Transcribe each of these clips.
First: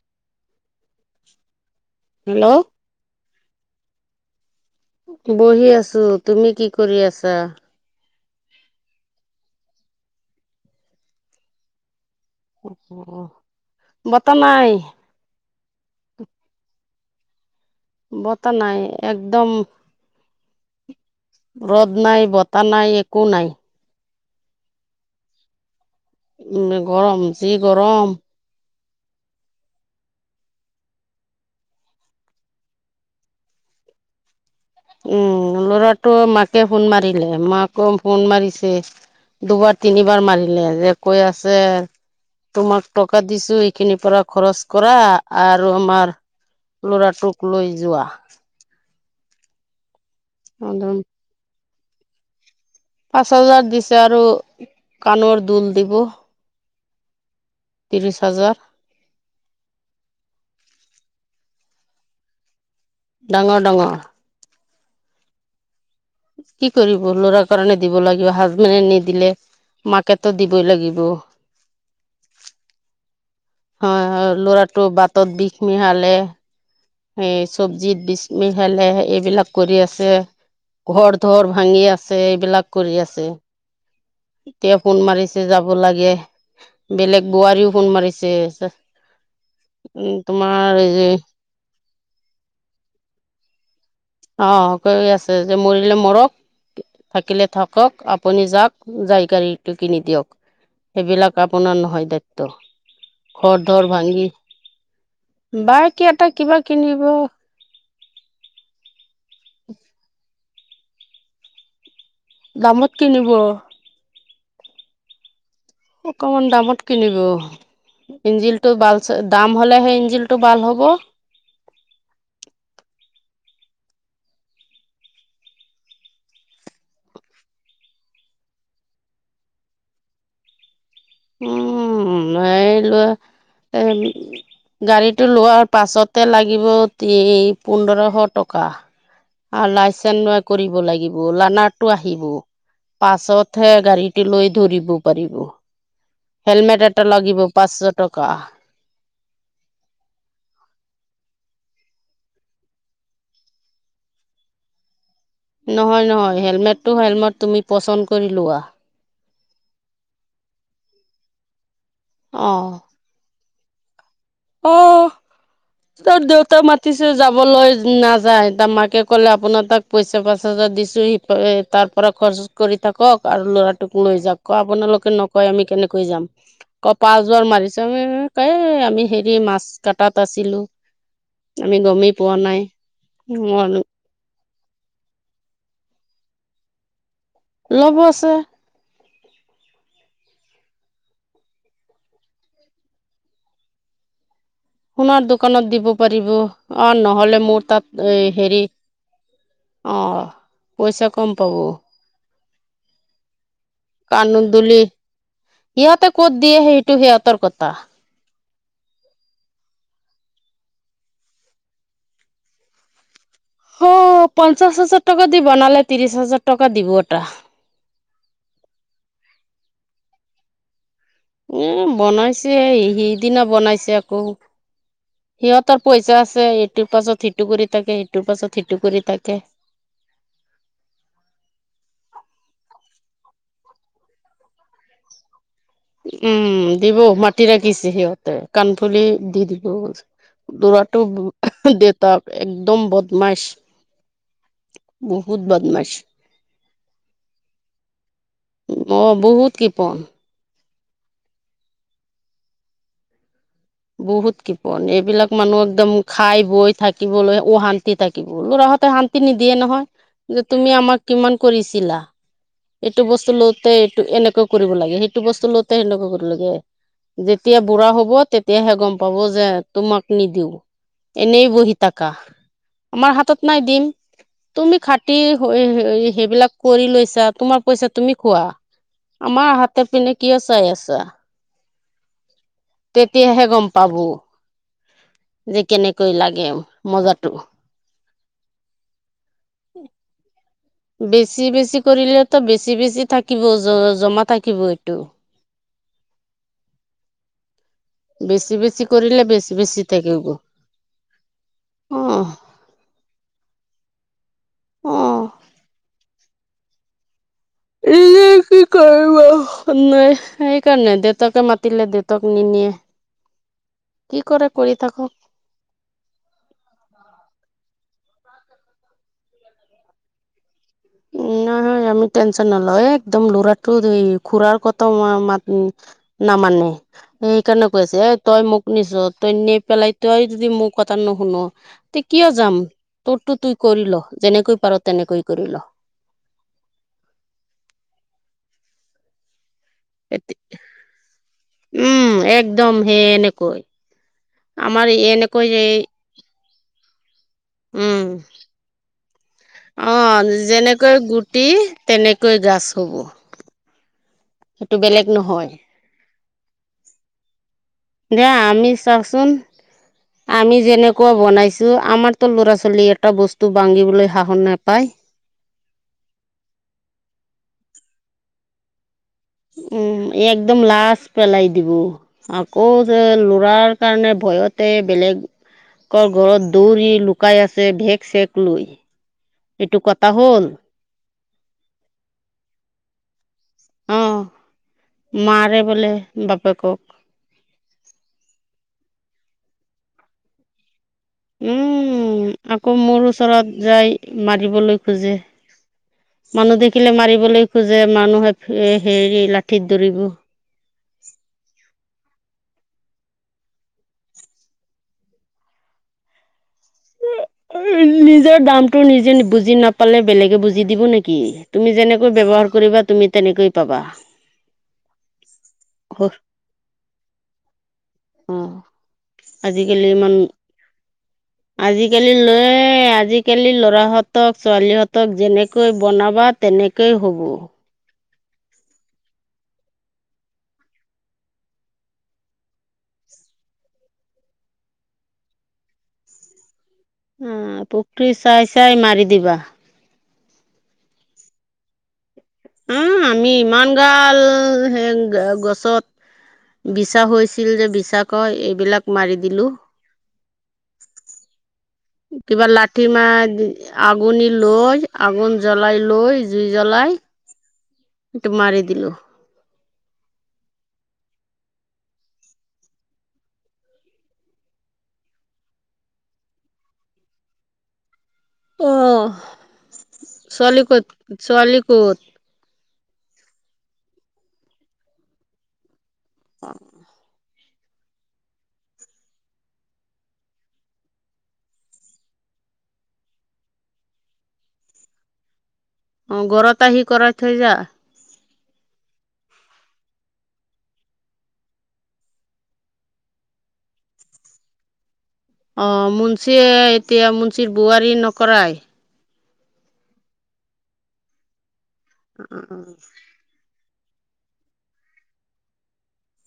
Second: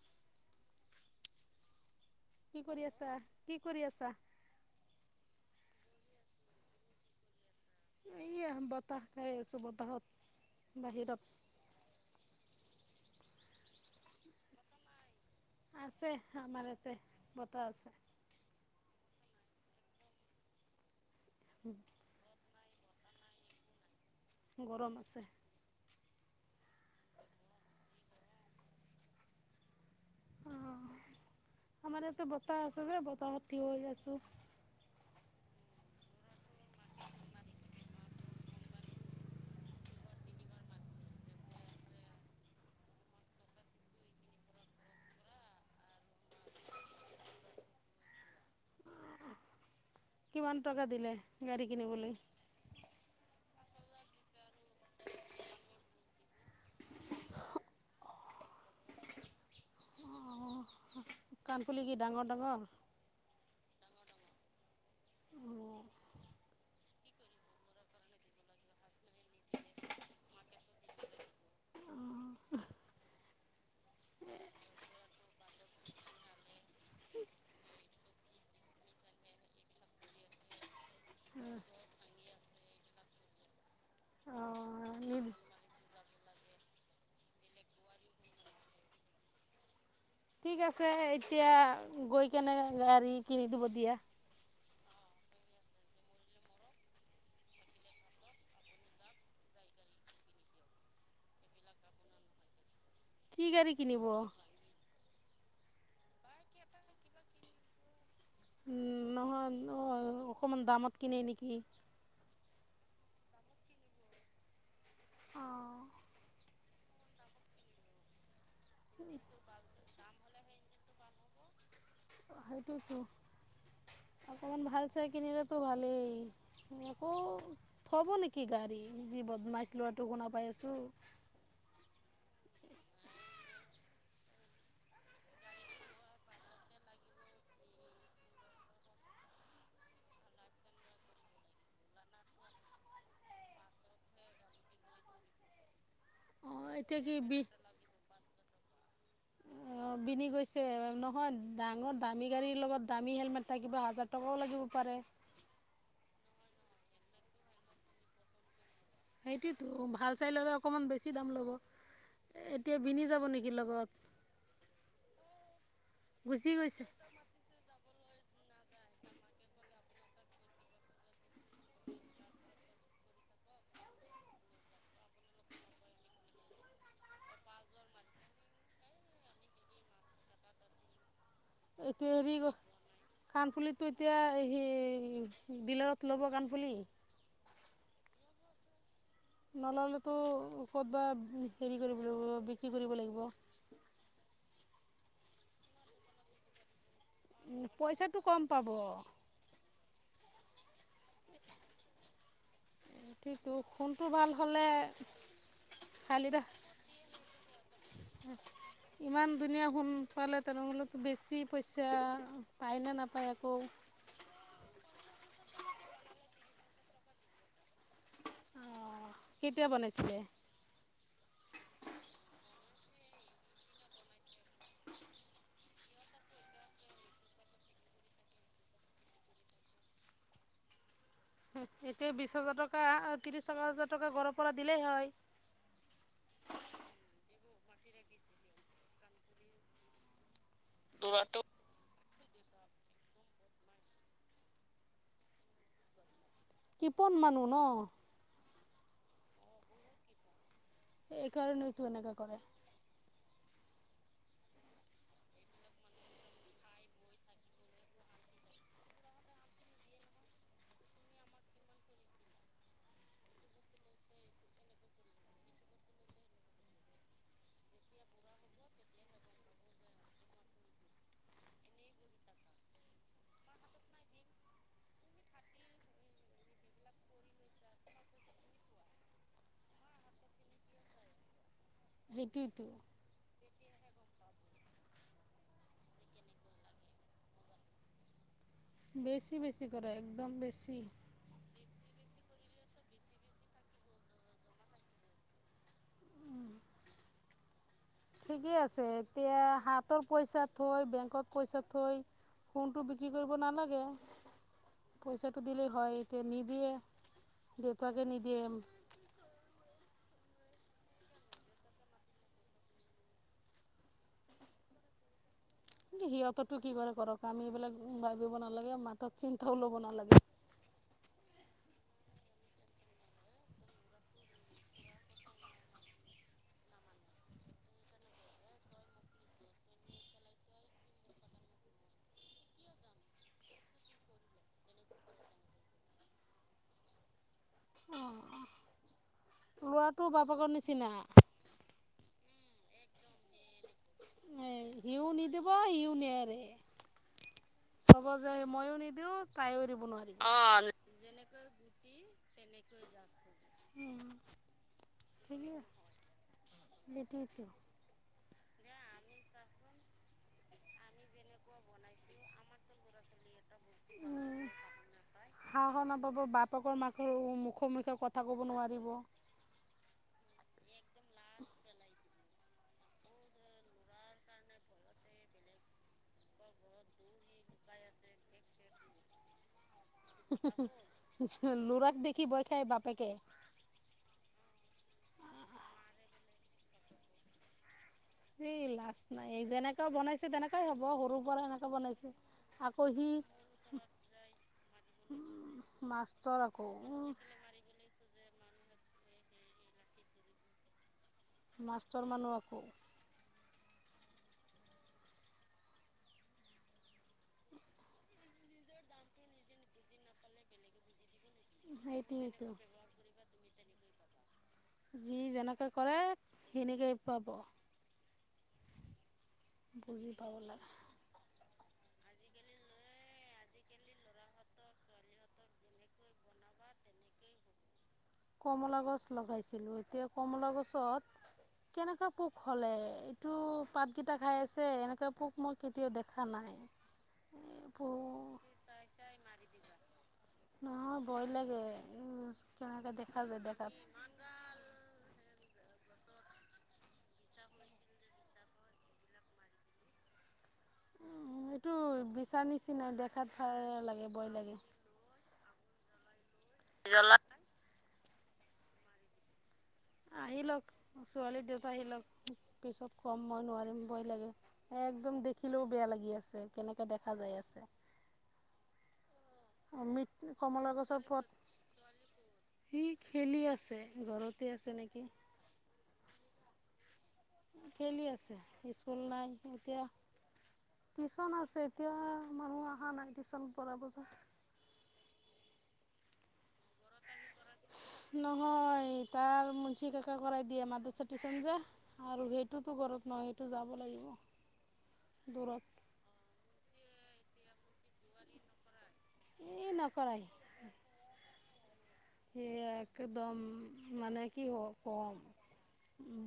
[inaudible] কি কৰি আছা? কি কৰি আছা? বহি আছো। তুমি কি কৰি আছা? এইয়া বতাহ খাই আছো, বতাহত বাহিৰত। অ' বতাহ নাই? আছে আমাৰ ইয়াতে ব বতাহ নাই, এক একদম ৰদ নাই, বতাহ নাই, একো নাই। গৰম আছে। উম গৰম। যি গৰম অ' আমাৰ ইয়াতে বতাহ আছে যে বতাহত থিয় হৈ আছো। উম লৰাটো মাকে ফোন মাৰিলে, মাকো ফোন মাৰিছে। দুবাৰ তিনিবাৰ মাৰিলে, যে কৈ আছে তোমাক টকা দিছো এইখিনিৰ পৰা খৰচ কৰা, আৰু আমাৰ ল'ৰাটোক লৈ যোৱা। কিমান টকা দিলে গাড়ী কিনিবলৈ? ছয় লাখ দিছে, আৰু কাণৰ দোল দিব। ত্ৰিশ হাজাৰ। অ' কাণফুলি কি ডাঙৰ ডাঙৰ? ডাঙৰ ডাঙৰ। অ', কি কৰিব লৰা কাৰণে দিব লাগিব, হাজবেণ্ডে নিদিলে। মাকেতো দিবই লাগিব। আহ। হয় হয় ল'ৰাটোটো বাটত বিঘ মিহালে স চব্জিত বিচ মি খালে এইবিলাক কৰি আছে। ঘৰ ধৰ অ', ভাঙি আছে, এইবিলাক কৰি আছে। এতিয়া ফোন নি মাৰিছে যাব লাগে। বেলেগ বোৱাৰীও ফোন মাৰিছে। ঠিক তোমাৰ আছে এতিয়া গৈ কেনে গাড়ী কিনি দিব দিয়া অ কৈ আছে যে মৰিলে মৰক থাকিলে থাকক আপুনি যাওক যাই গাড়ীটো কিনি দিয়ক সেইবিলাক আপোনাৰ নহয় দায়িত্ব কি খৰ গাড়ী ধৰ কিনিব? ভাঙি বাই ক এটা কিবা কিনিব অ অ অকমান দামত কিনে নেকি? দামত কিনিব অ'। অকমান দামত কিনিব ইঞ্জিল বাল দাম হলে সেই ইঞ্জিল টো ভাল হ'ব সেইটোতো [unintelligible] অকণমান ভাল চাই কিনিলতো ভালেই আকৌ থব নেকি গাড়ী বদ মাইছ লোৱাটো শুনা পাই আছো উম এই লোৱা এ গাড়ীটো লোৱাৰ পাছতে লাগিব পোন্ধৰশ টকা আৰু লাইচেন্ ন কৰিব লাগিব লানাৰটো আহিব পাছতহে গাড়ীটো লৈ ধৰিব পাৰিব অঁ হেলমেট এতিয়া এটা কি লাগিব বি পাঁচশ টকা হয় ডাঙৰ দামী গাড়ীৰ লগত দামী হেলমেট থাকিবা হাজাৰ টকাও লাগিব পাৰে নহয় নহয় হেলমেটটো হেলমট তুমি পচন্দ কৰি লোৱা সেইটোতো ভাল চাই ললে অকমান বেছি দাম ল'ব অ এতিয়া বিনি যাব নেকি লগত অ ত গুচি দেউতা গৈছে মাতিছে যাবলৈ না যা তাৰ মাকে ক'লে আপোনাৰ তাক পইচা পাচা দিছোঁ সি তাৰ পৰা খৰচ কৰি থাকক আৰু ল'ৰাটোক লৈ যাকও ক আপোনালোকে নকয় আমি কেনেকৈ যাম কপা জৰ মাৰিছে ক আমি হেৰি মাছ কটাত আছিলো আমি এতিয়া গমেই হেৰি পোৱা নাই কাণফুলিতটো এতিয়া সি ডিলাৰত ল'ব গান ফুলি লব আছে নললেতো ক'তবা হেৰি কৰিব লাগিব বিক্ৰী কৰিব লাগিব সোণাৰ দোকানত দিব পাৰিব অ নহ'লে মোৰ তাত পইচাটো কম হেৰি পাব অ পইচা কম পাব সেইটো সোনটো ভাল হ'লে ইহঁতে খালি ক'ত দে দিয়ে সেইটো সিহঁতৰ কথা সোন পালে তেনেহল বেছি পইচা পায় ন নে অ পঞ্চাশ হাজাৰ টকা দি বনালে ত্ৰিশ হাজাৰ টকা দিব এটা আহ কেতিয়া বনাইছিলে উম বনাইছে সিদিনা বনাইছে আকৌ সিহঁতৰ পইচা আছে ইটোৰ পাছত সিটো কৰি থাকে ইটোৰ পাছত সিটো কৰি থাকে [inaudible] এতিয়া বিশ হাজাৰ টকা ত্ৰিশ টকা হাজাৰ টকা ঘৰৰ পৰা দিলেই হয় উম দিব মাটি ৰাখিছে সিহঁতে কাণফুলি দি দিব দৰাটো দে ত একদম বদমাছ বহুত বদমাছ কিপন মানু ন অঁ বহুত কৃপন এইকাৰণতো এনেকে কৰে বহুত কৃপন এইবিলাক মানুহ একদম খাই বৈ থাকিবলৈ অশান্তি থাকিব লৰা সিহতে শান্তি নিদিয়ে নহয় যে তুমি আমাক কিমান কৰিছিলা এইটো বস্তু লওঁতে এইটো এনেকুৱা কৰিব লাগে, সেইটো বস্তু লওঁতে সেনেকুৱা কৰিব লাগে। যেতিয়া বুঢ়া হব তেতিয়াহে গম পাব যে তোমাক নিদিওঁ। এনেই বহি থাকা। আমাৰ হাতত নাই দিম তুমি খাটি সেইবিলাক কৰি লৈছা তোমাৰ পইচা তুমি খোৱা, আমাৰ হাতৰ পিনে কিয় চাই আছা? সেইটোৱেতো তেতিয়াহে গম প পাব যে কেনেকৈ লাগে মজাটো। বেছি বেছি কৰে একদম বেছি। বেছি বেছি কৰিলেতো বেছি বেছি থাকিব জমা থাকিব এইটো। ঠিকে বেছি বেছি আছে কৰিলে এতিয়া বেছি বেছি হাতৰ থাকিব পইচা থৈ, বেংকত পইচা থৈ অ কোনটো বিক্ৰী কৰিব ন নাই [unintelligible] অ পইচাটো দিল হয়, এতিয়া নিদিয়ে। দেউতাকে উ নিদিয়ে কি কৰিবা, কাম নাই। সেইকাৰণে দেউতাকে মাতিলে দেউতাক নিনিয়ে কি কৰে কৰি থাকক। সিহঁতটোৰ কি কৰে কৰক আমি এইবিলাক ভাবিব নালাগে মাঠাত চিন্তাও ল'ব নালাগে। উম নহয় আমি টেনশচন নলওঁ একদম লৰাটো খুৰাৰ কথা মাত নামানে সেইকাৰণে কৈ আছে এ তই মোক নিছ তই নি পেলাই তই যদি মোৰ কথা নোশুন তে কিয় যাম তোৰতো তুই কৰিল যেনেকৈ পাৰ তেনেকৈ কৰিল। অঁ ল'ৰাটো বাপেকৰ নিচিনা উম একদম সে এনেকৈ। এই আমাৰ সিও নিদিব এনেকৈ সিও নেৰে [inaudible] ক'ব উম যে ময়ো নিদিওঁ তাইও দিব অ নোৱাৰিব যেনেকৈ গুটি তেনেকৈ গাছ ছ হ'ব সেইটো বেলেগ নহয়। সেইটোয়েটো। দিয়া আমি চাৱাচোন আমি যেনেকুৱা বনাইছো আমাৰতো ল'ৰা-ছোৱালী এটা বস্তু ভাঙিবলৈ উম সাহস নাপায় সাহস নাপাব, বাপেকৰ-মাকৰ মুখত সন্মুখত কথা ক'ব নোৱাৰিব। উম একদম লাজ পেলাই দিব আকৌ যে লৰাৰ কাৰণে ভয়তে বেলেগ ঘৰত দৌৰি লুকাই আছে বেক-চেক লৈ এইটো কথা হ'ল, লৰাক দেখি ভয় খাই বাপেকে? অ মাৰে বলে বাপেকক। এই লাজ নাই যেনেকাও বনাইছে তেনেকুৱাই হ'ব। সৰুৰ পৰা এনেকৈ বনাইছে উম আকৌ মোৰ ওচৰত যাই মাৰিবলৈ খোজে মাষ্টৰ মানুহ আকৌ দেখিলে মাৰিবলৈ খোজে, মানুহে হেৰি লাঠিত ধৰিব। মাষ্টৰ মানু্হকো। নিজৰ দামটো নিজে বুজি নাপালে বেলেগে বুজি দিব নি কি তুমি যেনেকৈ সেইটোৱেইটো বব্যৱহাৰ কৰিবা তুমি তেনেকৈ পাবা। যি যেনেকে কৰে সেনেকেই পাব। অ আজিকালি বুজি ইমান পাব লাগে আজি আজিকালি লৰাই আজিকালি ল'ৰাহতক ছোৱালীহতক যেনেকৈ বনাবা তেনেকৈ হ'ব। কমলা গছ লগাইছিলো এতিয়া কমলা গছত কেনেকুৱা পোক হলে এইটো পাতকেইটা খাই আছে এনেকুৱা পোক মই কেতিয়াও দেখা নাই। উম পোকটো চাই পোক চাই মাৰি দিবা। নহয় ভয় লাগে, উম। উম, আমি ইমান গাল হে গছত বিছা হৈছিল যে বিছা কয়, এইবিলাক মাৰি দিলো। এইটো বিচৰা কিবা লাঠি নিচিনাই মাহ দেখাত ভাল লাগে আগুনি ভয় লাগে লৈ, আগুন জ্বলাই লৈ জুই জ্বলাই এইটো মাৰি দিলো। আহি লওক, ছোৱালীৰ দেউতা আহি লওক, পিছত কম মই নোৱাৰিম, ভয় লাগে। একদম দেখিলেও বেয়া লাগি আছে, কেনেকে দেখা যাই আছে। অহ, মৃত ছোৱালী কমলা ক'ত? ছোৱালী ক'ত? ছোৱালী খেলি আছে, ঘৰতে আছে নিকি। অ। খেলি আছে স্কুল নাই, এতিয়া। টিউশন আছে, এতিয়া মানুহ অহা নাই টিউশচন পঢ়াব যায় অ', ঘৰত আহি কৰাই থৈ যা। নহয়, তাৰ মুন্সি কাকাই কৰাই দিয়ে মাদ্ৰাছাৰ তিছন যে আৰু সেইটোতো ঘৰত। হয়, সেইটো যাব লাগিব। দূৰত অ', মুঞ্চিয়ে এতিয়া মুঞ্চিৰ বোৱাৰীয়ে নকৰাই।। সি নকৰাই, সি একদম। মানে কি হ কম।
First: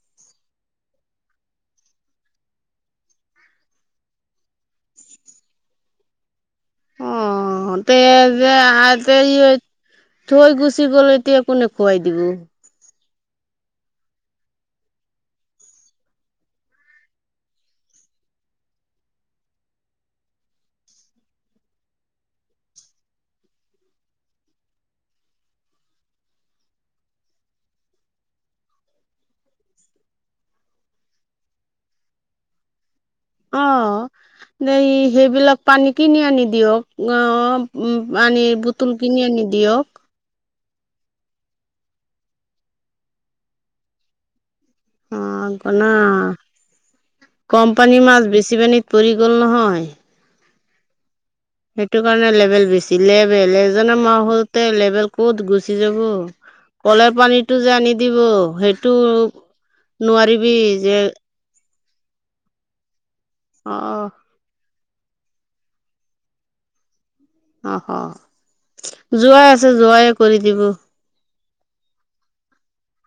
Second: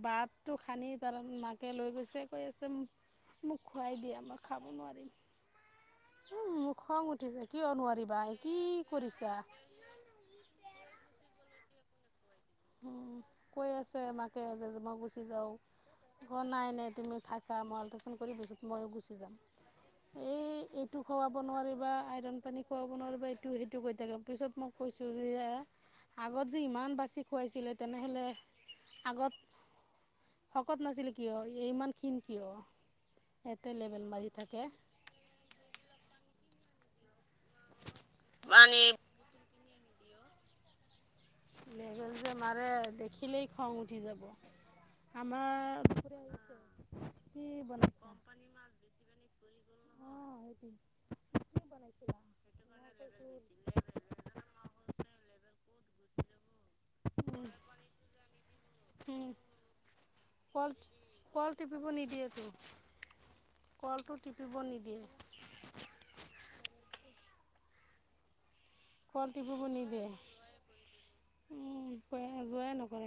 ভাতটো সানি তাৰ মাকে লৈ গৈছে, কৈ আছে। মোক খুৱাই দিয়া, মই খাব নোৱাৰিম। [inaudible] উম, মোক খং উঠিছে। কিয় অ তে নোৱাৰিবা? এই কি যে তে কৰিছা? থৈ গুচি গ'ল এতিয়া, কোনে খুৱাই দিব। কৈ আছে মাকে যে মই গুচি যাওঁ। অ', নাই নাই তুমি থাকা। মই আল্ট্ৰাচাউন কৰি, পিছত ময়ো গুচি যাম। এই, এইটো খুৱাব নোৱাৰিবা, আইৰন পানী খুৱাব নোৱাৰিবা। এইটো সেইটো কৈ থাকে পিছত মোক। কৈছোঁ যে এ আগত যে ইমান বাচি। খুৱাইছিলে, তেনেহ'লে আগত। শকত নাছিলে কিয়? ইমান ক্ষীণ কিয়? ইয়াতে লেবেল অ', মাৰি থাকে এই, সেইবিলাক পানী কিনি আনি দিয়ক। অ, উম, পানী বটল কিনি আনি দিয়ক। লেবেল যে মাৰে, দেখিলেই খং উঠি যাব। অ আমাৰ। না কি কম বনাইছা পানীৰ অঁ মাছ বেছি পানীত পৰি গ'ল নহয়। সেইটো কি সেইটো বনাইছিলা কাৰণে উম, লেবেল বেছি, লেবেল। এজনে [unintelligible] লেবেল ক'ত গুচি যাব। কলৰ পানীটো যে আনি দিব, সেইটো উম, নোৱাৰিব। কল [unintelligible] যে। কল টিপিব নিদিয়ে তো, অ কলটো টিপিব নিদিয়ে। [unintelligible] অহ অহ। কল টিপিব নিদিয়ে, [unintelligible] যোৱাই নকৰে।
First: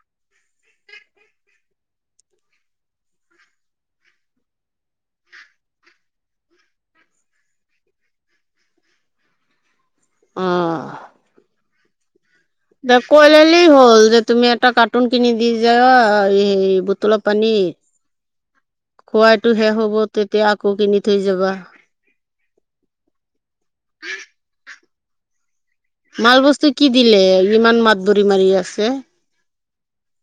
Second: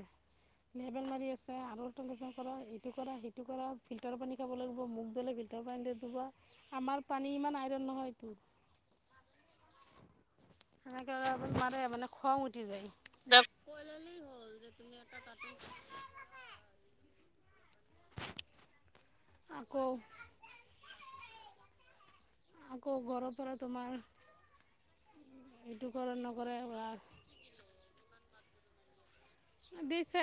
লেবেল মাৰি আছে আৰু [unintelligible] এইটো কৰা, সেইটো কৰা, ফিল্টাৰ পানী খাব লাগিব, মুখ ধুলে। [unintelligible] [unintelligible] আমাৰ পানী ইমান আইৰণ নহয়টো। [inaudible] অ এনেকুৱা লেবেল মাৰে। মানে খং উঠি যায় দে, কৈ ল'লেই হ'ল যে তুমি এটা কাৰ্টুন কিনি দি যাবা, এ বটল। পানী, খোৱাটো শেষ আকৌ হ'ব, তেতিয়া আকৌ কিনি থৈ যাবা। আকৌ ঘৰৰ পৰা তোমাৰ। এইটো কৰে মাল নকৰে বস্তু কি দিলে? ইমান মাত ভৰি মাৰি আছে। দিছে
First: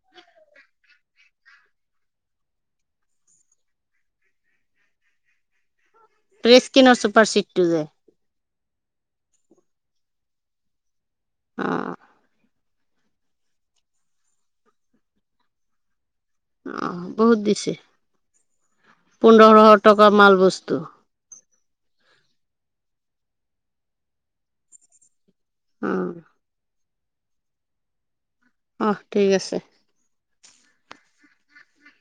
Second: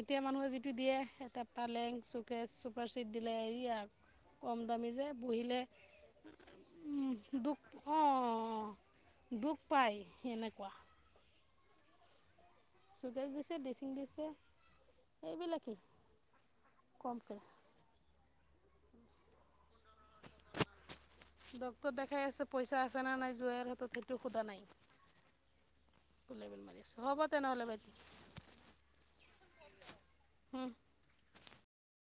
এতিয়া মানুহে যিটো দিয়ে এটা পালেং শ্বকেছ চোফাৰ ছেট দিলে। সেইয়া কম দামী যে বহিলে। প্ৰেছ কিনৰ চুপাৰ উ চিটটো যে দুখ অ দুখ পায়। সেনেকুৱা। অ। শ্বকেছ দিছে দিছে ড্ৰেছিং দিছে এইবিলাকেই। অ বহুত কমকৈ দিছে পোন্ধৰ। টকা মাল বস্তু। খাই আছে পইচা আছে নে নাই জোঁৱাইৰ হাতত সেইটো সোধা নাই অঁ লেবেল মাৰি আছে। হ'ব তেনেহ'লে বা। অহ ঠিক আছে। উম।